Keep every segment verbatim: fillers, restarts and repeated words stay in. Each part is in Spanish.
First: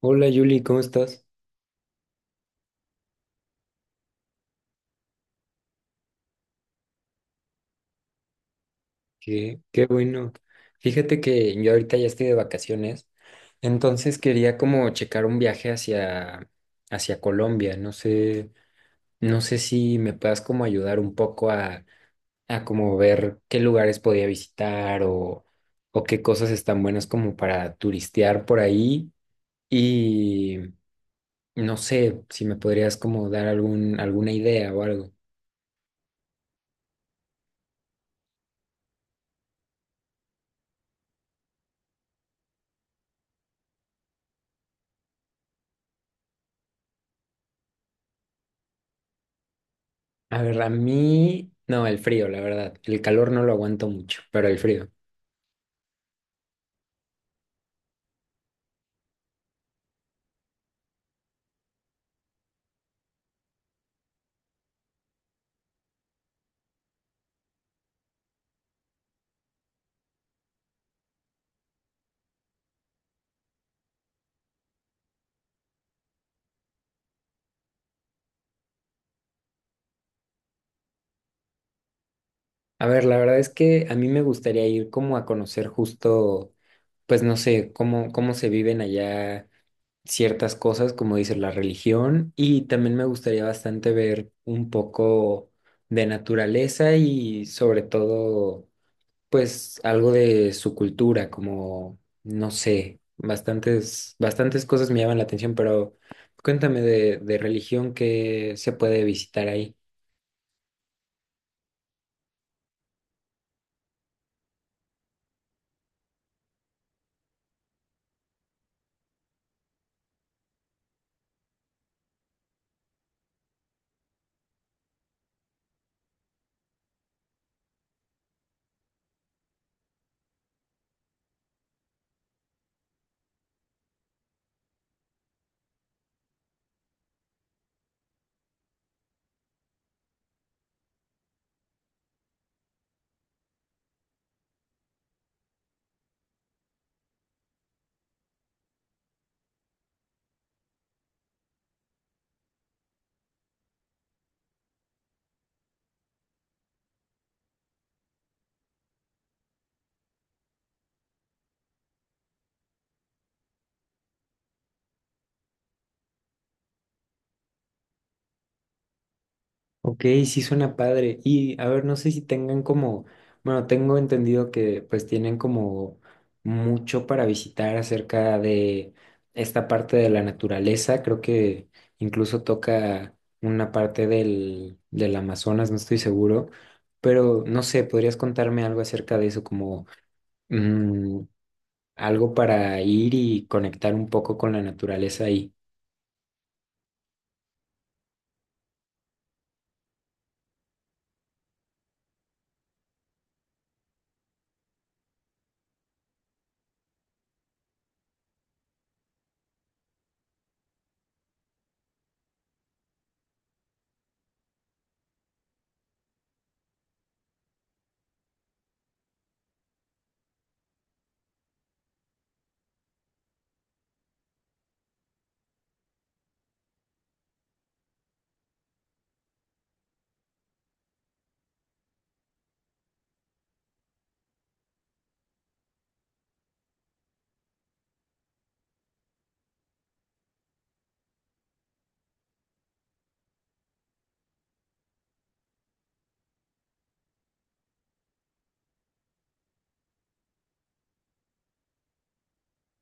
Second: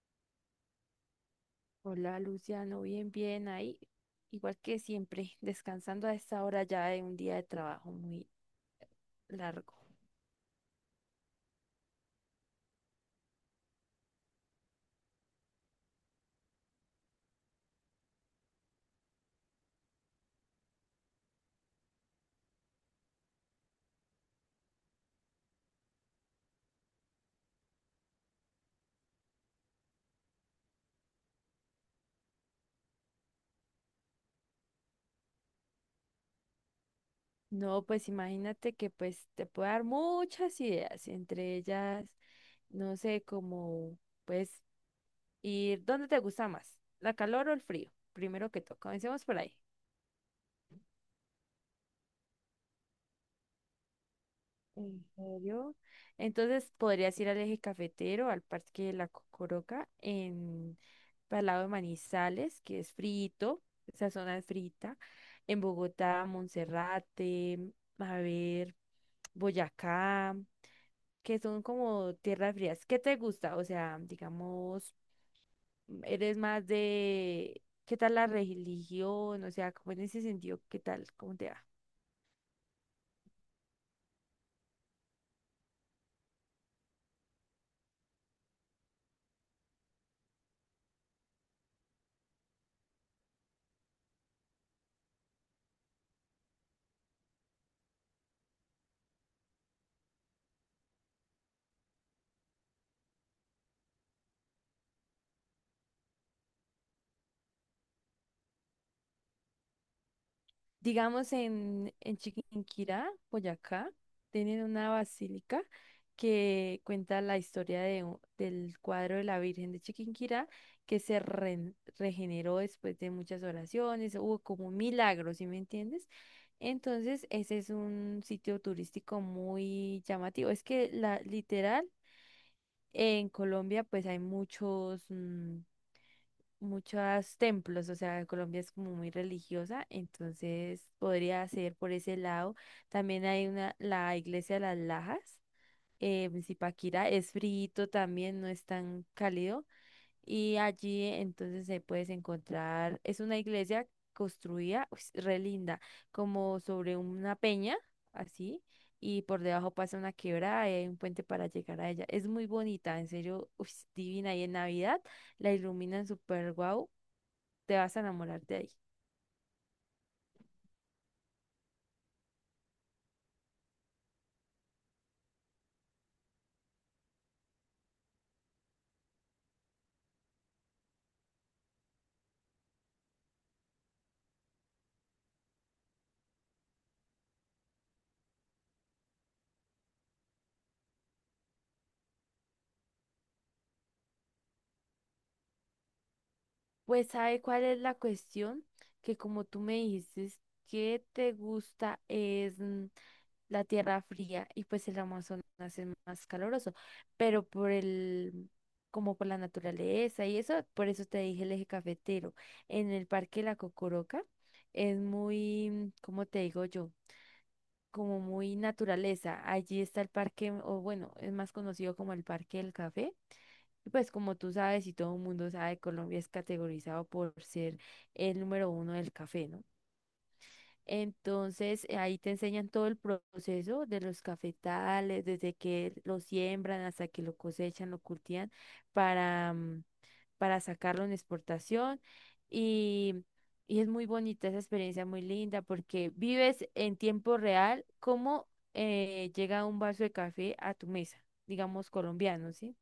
Hola Yuli, ¿cómo estás? Hola Luciano, bien, bien ahí. Igual que siempre, descansando a esta hora ya de un día de trabajo muy Qué, largo. qué bueno. Fíjate que yo ahorita ya estoy de vacaciones, entonces quería como checar un viaje hacia, hacia Colombia. No sé, no sé si me puedas como ayudar un poco a, a como ver qué lugares podía visitar o, o qué cosas están buenas como para turistear por ahí. Y no sé si me podrías como dar algún, alguna idea o algo. No, pues imagínate que pues te puedo dar muchas ideas, entre ellas, no sé, como pues ir, ¿dónde te gusta más? ¿La calor o el frío? Primero que todo, comencemos por ahí. A ver, a mí, no, el frío, la verdad. El calor no lo aguanto mucho, pero el frío. ¿En serio? Entonces podrías ir al eje cafetero, al Parque de la Cocoroca, en al lado de Manizales, que es frito, esa zona es frita, en Bogotá, Monserrate, a ver, Boyacá, que son como tierras frías. ¿Qué te gusta? O sea, digamos, eres más de, ¿qué tal la religión? O sea, como en ese sentido, ¿qué tal? ¿Cómo te va? A ver, la verdad es que a mí me gustaría ir como a conocer justo, pues no sé, cómo, cómo se viven allá ciertas cosas, como dice la religión, y también me gustaría bastante ver un poco de naturaleza y sobre todo pues algo de su cultura, como, no sé, bastantes, bastantes cosas me llaman la atención, pero cuéntame de, de religión que se puede visitar ahí. Digamos en, en Chiquinquirá, Boyacá, tienen una basílica que cuenta la historia de u- del cuadro de la Virgen de Chiquinquirá que se ren- regeneró después de muchas oraciones, hubo como milagros, ¿sí me entiendes? Entonces, ese es un sitio turístico muy llamativo. Es que la literal en Colombia pues hay muchos mm, muchos templos, o sea, Colombia es como muy religiosa, entonces podría ser por ese lado. También hay una, la iglesia de las Lajas, eh, en Zipaquirá, es frío también, no es tan cálido, y allí entonces se puedes encontrar, es una iglesia construida, uy, re linda, como sobre una peña, así. Y por debajo pasa una quebrada y hay un puente para llegar a ella. Es muy bonita, en serio, uy, divina. Y en Navidad la iluminan súper guau te vas a enamorar de ahí. Ok, sí suena padre. Y a ver, no sé si tengan como, bueno, tengo entendido que pues tienen como mucho para visitar acerca de esta parte de la naturaleza. Creo que incluso toca una parte del, del Amazonas, no estoy seguro. Pero no sé, ¿podrías contarme algo acerca de eso, como mm, algo para ir y conectar un poco con la naturaleza ahí? Pues, ¿sabe cuál es la cuestión? Que como tú me dijiste que te gusta es mm, la tierra fría y pues el Amazonas es más caluroso, pero por el, como por la naturaleza y eso, por eso te dije el eje cafetero. En el Parque La Cocoroca es muy, mm, ¿cómo te digo yo? Como muy naturaleza. Allí está el parque, o bueno, es más conocido como el Parque del Café. Y pues como tú sabes y todo el mundo sabe, Colombia es categorizado por ser el número uno del café, ¿no? Entonces eh, ahí te enseñan todo el proceso de los cafetales, desde que lo siembran hasta que lo cosechan, lo cultivan para, mm, para sacarlo en exportación. Y, y es muy bonita esa experiencia, muy linda, porque vives en tiempo real cómo eh, llega un vaso de café a tu mesa, digamos colombiano, ¿sí?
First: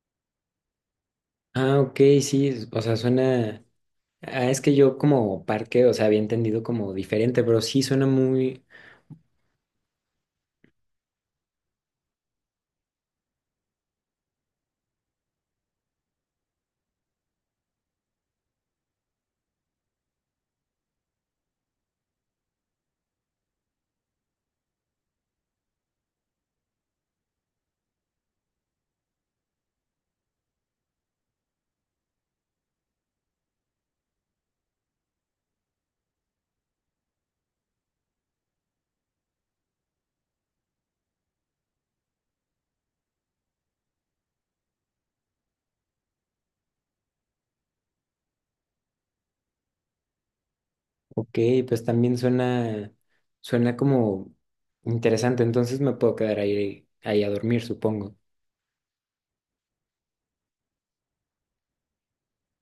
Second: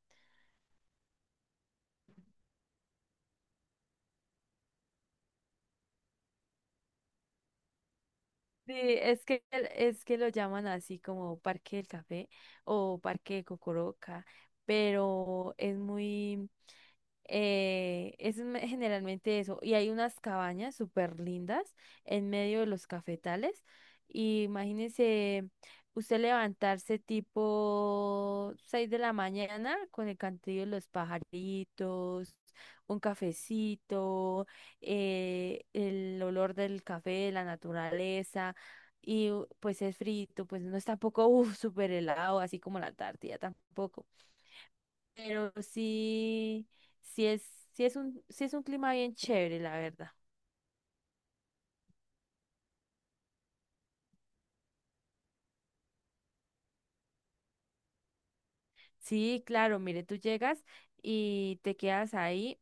Ah, ok, sí, o sea, suena. Ah, es que yo como parque, o sea, había entendido como diferente, pero sí suena muy. Sí, es que, es que lo llaman así como Parque del Café o Parque de Cocoroca, pero es muy, eh, es me- generalmente eso. Y hay unas cabañas súper lindas en medio de los cafetales. Y imagínese usted levantarse tipo seis de la mañana con el cantillo de los pajaritos, un cafecito, eh, el olor del café, la naturaleza. Y u- pues es frito, pues no es tampoco uf, súper helado, así como la Antártida tampoco. Pero sí, sí es, sí es un, sí es un clima bien chévere, la verdad. Ok, pues también suena, suena como interesante, entonces me puedo quedar ahí, ahí a dormir, supongo. Sí, claro, mire, tú llegas y te quedas ahí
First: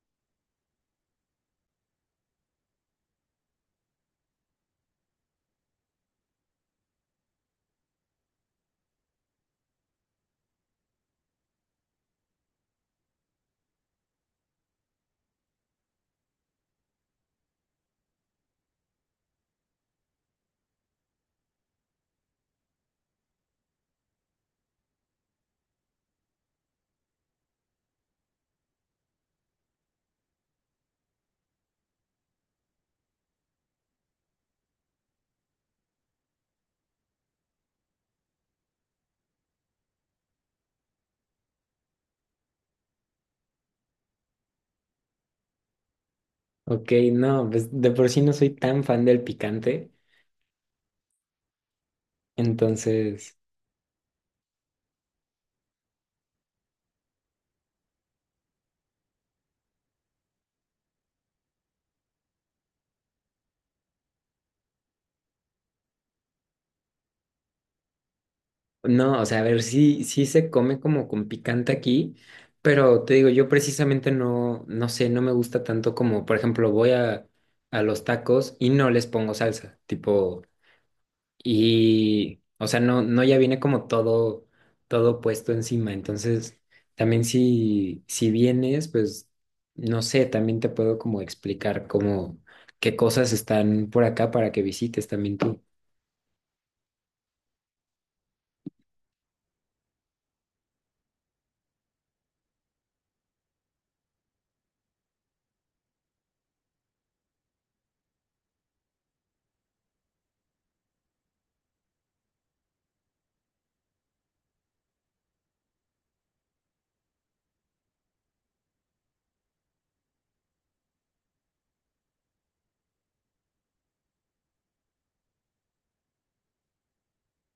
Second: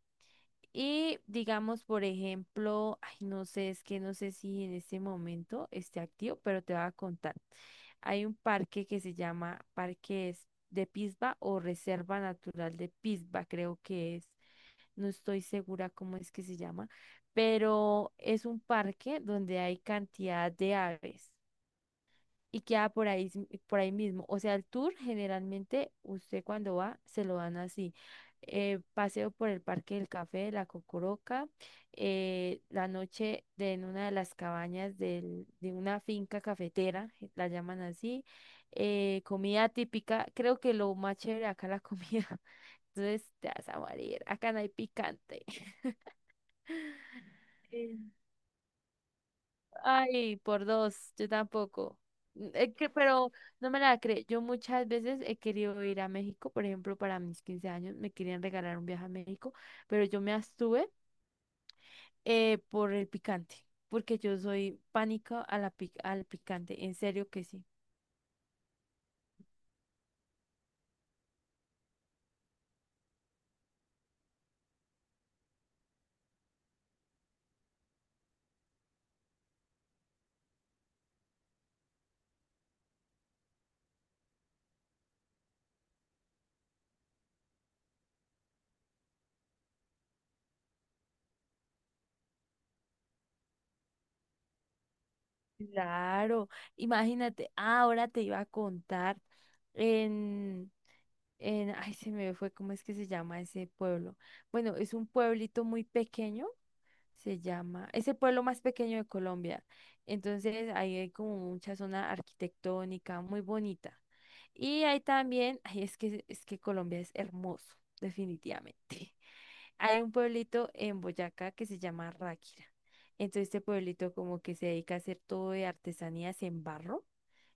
y digamos, por ejemplo, ay, no sé, es que no sé si en este momento esté activo, pero te voy a contar. Hay un parque que se llama Parque es- de Pisba o Reserva Natural de Pisba, creo que es. No estoy segura cómo es que se llama, pero es un parque donde hay cantidad de aves. Y queda por ahí, s- por ahí mismo. O sea, el tour generalmente usted cuando va se lo dan así. eh, paseo por el Parque del Café, la Cocoroca, eh, la noche de, en una de las cabañas del- de una finca cafetera, je- la llaman así, eh, comida típica, creo que lo más chévere acá la comida, entonces te vas a morir, acá no hay picante. Ok, no, pues de por sí no soy tan fan del picante, Ay, por dos, yo tampoco. N- es que- pero entonces, no me la creo. Yo muchas veces he querido ir a México, por ejemplo, para mis quince años me querían regalar un viaje a México, pero yo me abstuve eh, por el picante, porque yo soy pánico a la pic- al picante, en serio que sí. no, o sea, a ver, sí, sí se come como con picante aquí, pero te digo, yo precisamente no, no sé, no me gusta tanto como, por ejemplo, voy a, a los tacos y no les pongo salsa, tipo. Y, o sea, no, no ya viene como todo, todo puesto encima. Entonces, también si, si vienes, pues, no sé, también te puedo como explicar como qué cosas están por acá para que visites también tú. Claro, imagínate, ah, ahora te iba a contar en, en, ay, se me fue, ¿cómo es que se llama ese pueblo? Bueno, es un pueblito muy pequeño se llama, es el pueblo más pequeño de Colombia. Entonces ahí hay como mucha zona arquitectónica muy bonita. Y hay también, ay, es que, es que Colombia es hermoso, definitivamente. Hay un pueblito en Boyacá que se llama Ráquira. Entonces este pueblito como que se dedica a hacer todo de artesanías en barro.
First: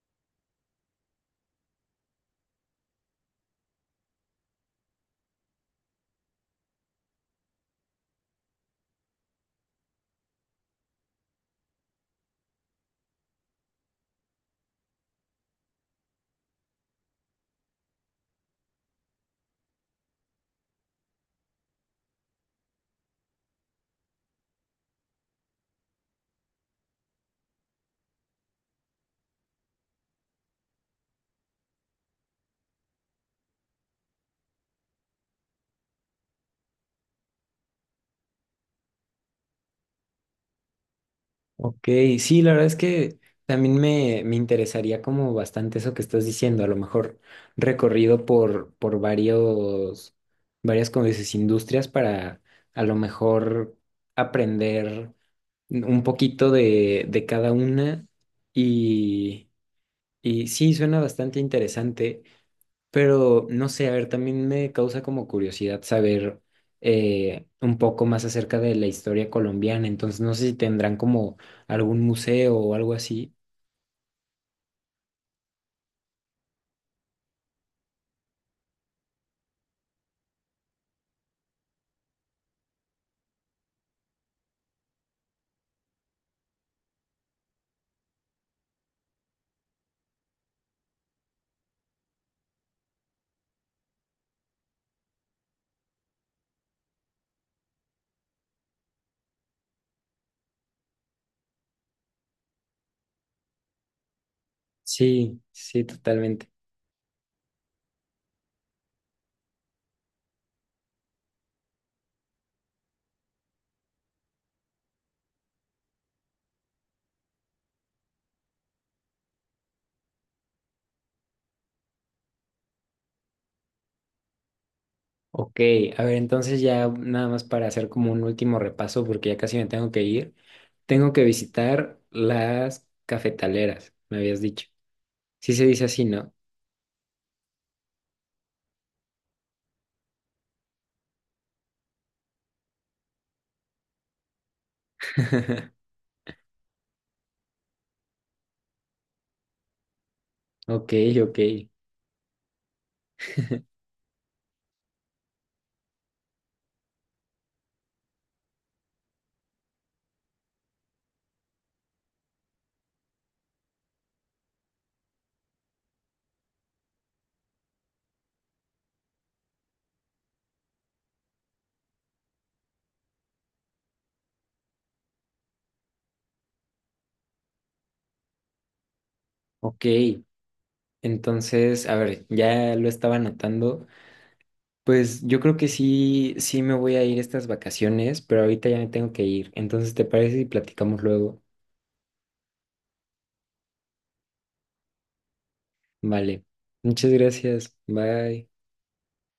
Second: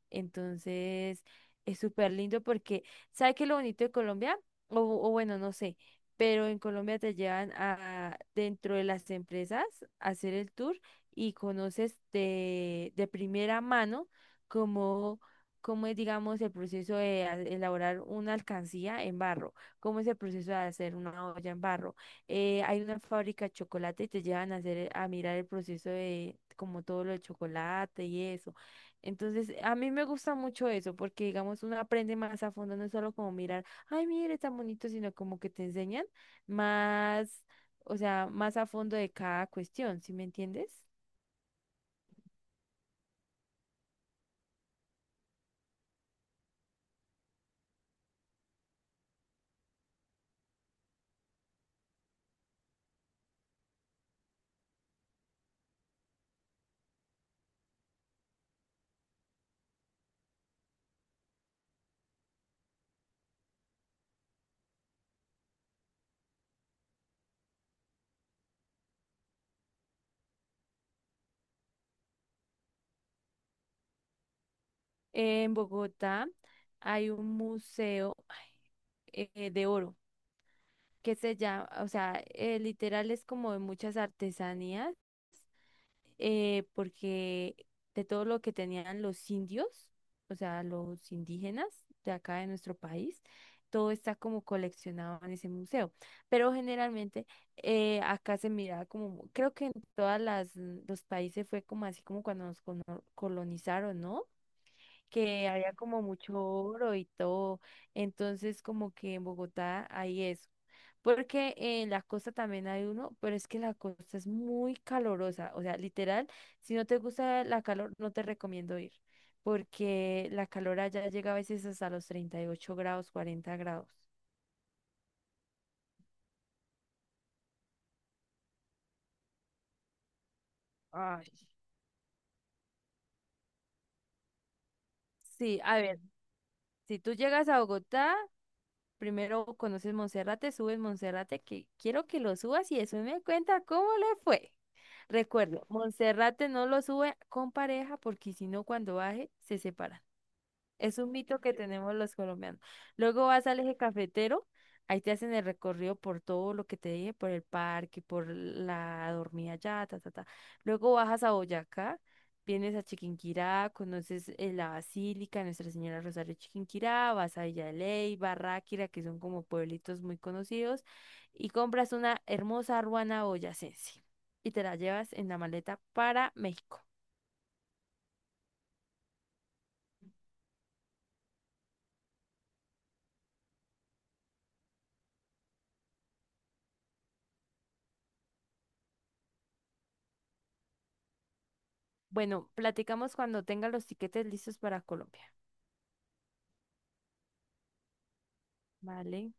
Entonces, es súper lindo porque, ¿sabe qué es lo bonito de Colombia? O, o bueno, no sé, pero en Colombia te llevan a dentro de las empresas a hacer el tour y conoces de, de primera mano cómo, cómo es, digamos, el proceso de a- elaborar una alcancía en barro, cómo es el proceso de hacer una olla en barro. Eh, hay una fábrica de chocolate y te llevan a hacer, a mirar el proceso de como todo lo de chocolate y eso. Entonces, a mí me gusta mucho eso, porque digamos, uno aprende más a fondo, no es solo como mirar, ay, mire, tan bonito, sino como que te enseñan más, o sea, más a fondo de cada cuestión, ¿sí me entiendes? Ok, sí, la verdad es que también me, me interesaría como bastante eso que estás diciendo, a lo mejor recorrido por, por varios, varias, como dices, industrias para a lo mejor aprender un poquito de, de cada una y, y sí, suena bastante interesante, pero no sé, a ver, también me causa como curiosidad saber eh, un poco más acerca de la historia colombiana, entonces no sé si tendrán como algún museo o algo así. En Bogotá hay un museo eh, de oro que se llama, o sea, eh, literal es como de muchas artesanías eh, porque de todo lo que tenían los indios, o sea, los indígenas de acá de nuestro país, todo está como coleccionado en ese museo. Pero generalmente eh, acá se miraba como, creo que en todas las los países fue como así como cuando nos cono- colonizaron, ¿no? Sí, Que había sí, como mucho totalmente. oro y todo. Entonces, como que en Bogotá hay eso. Porque en la costa también hay uno, pero es que la costa es muy calurosa. O sea, literal, si no te gusta la calor, no te recomiendo ir. Porque la calor allá llega a veces hasta los treinta y ocho grados, cuarenta grados. Ok, a ver, entonces ya nada más para hacer como un último repaso, porque ya casi me tengo que ir, tengo que Ay, visitar las cafetaleras, me habías dicho. Sí sí, se a dice ver, así, ¿no? si tú llegas a Bogotá, primero conoces Monserrate, subes Monserrate, que quiero que lo subas y después me cuenta cómo le fue. Recuerdo, Monserrate no lo sube con pareja porque si no, cuando baje, se separa. Ok, Es un ok, mito que tenemos los colombianos. Luego vas al eje cafetero, ahí te hacen el recorrido por todo lo que te dije, por el parque, por la dormida allá, ta, ta, ta. Luego bajas a Boyacá, vienes a Chiquinquirá, conoces eh, la Basílica, Nuestra Señora Rosario de Chiquinquirá, vas a Villa de Ley, Barráquira, que son como pueblitos muy conocidos, y compras una hermosa ruana boyacense y te la llevas en la maleta para México. ok. Entonces, a ver, ya lo estaba anotando. Pues yo creo que sí, sí me voy a ir estas vacaciones, pero ahorita ya me tengo que ir. Entonces, ¿te parece si platicamos luego? Bueno, platicamos cuando tenga los tiquetes listos para Colombia. Vale. Muchas gracias. Bye. Vale.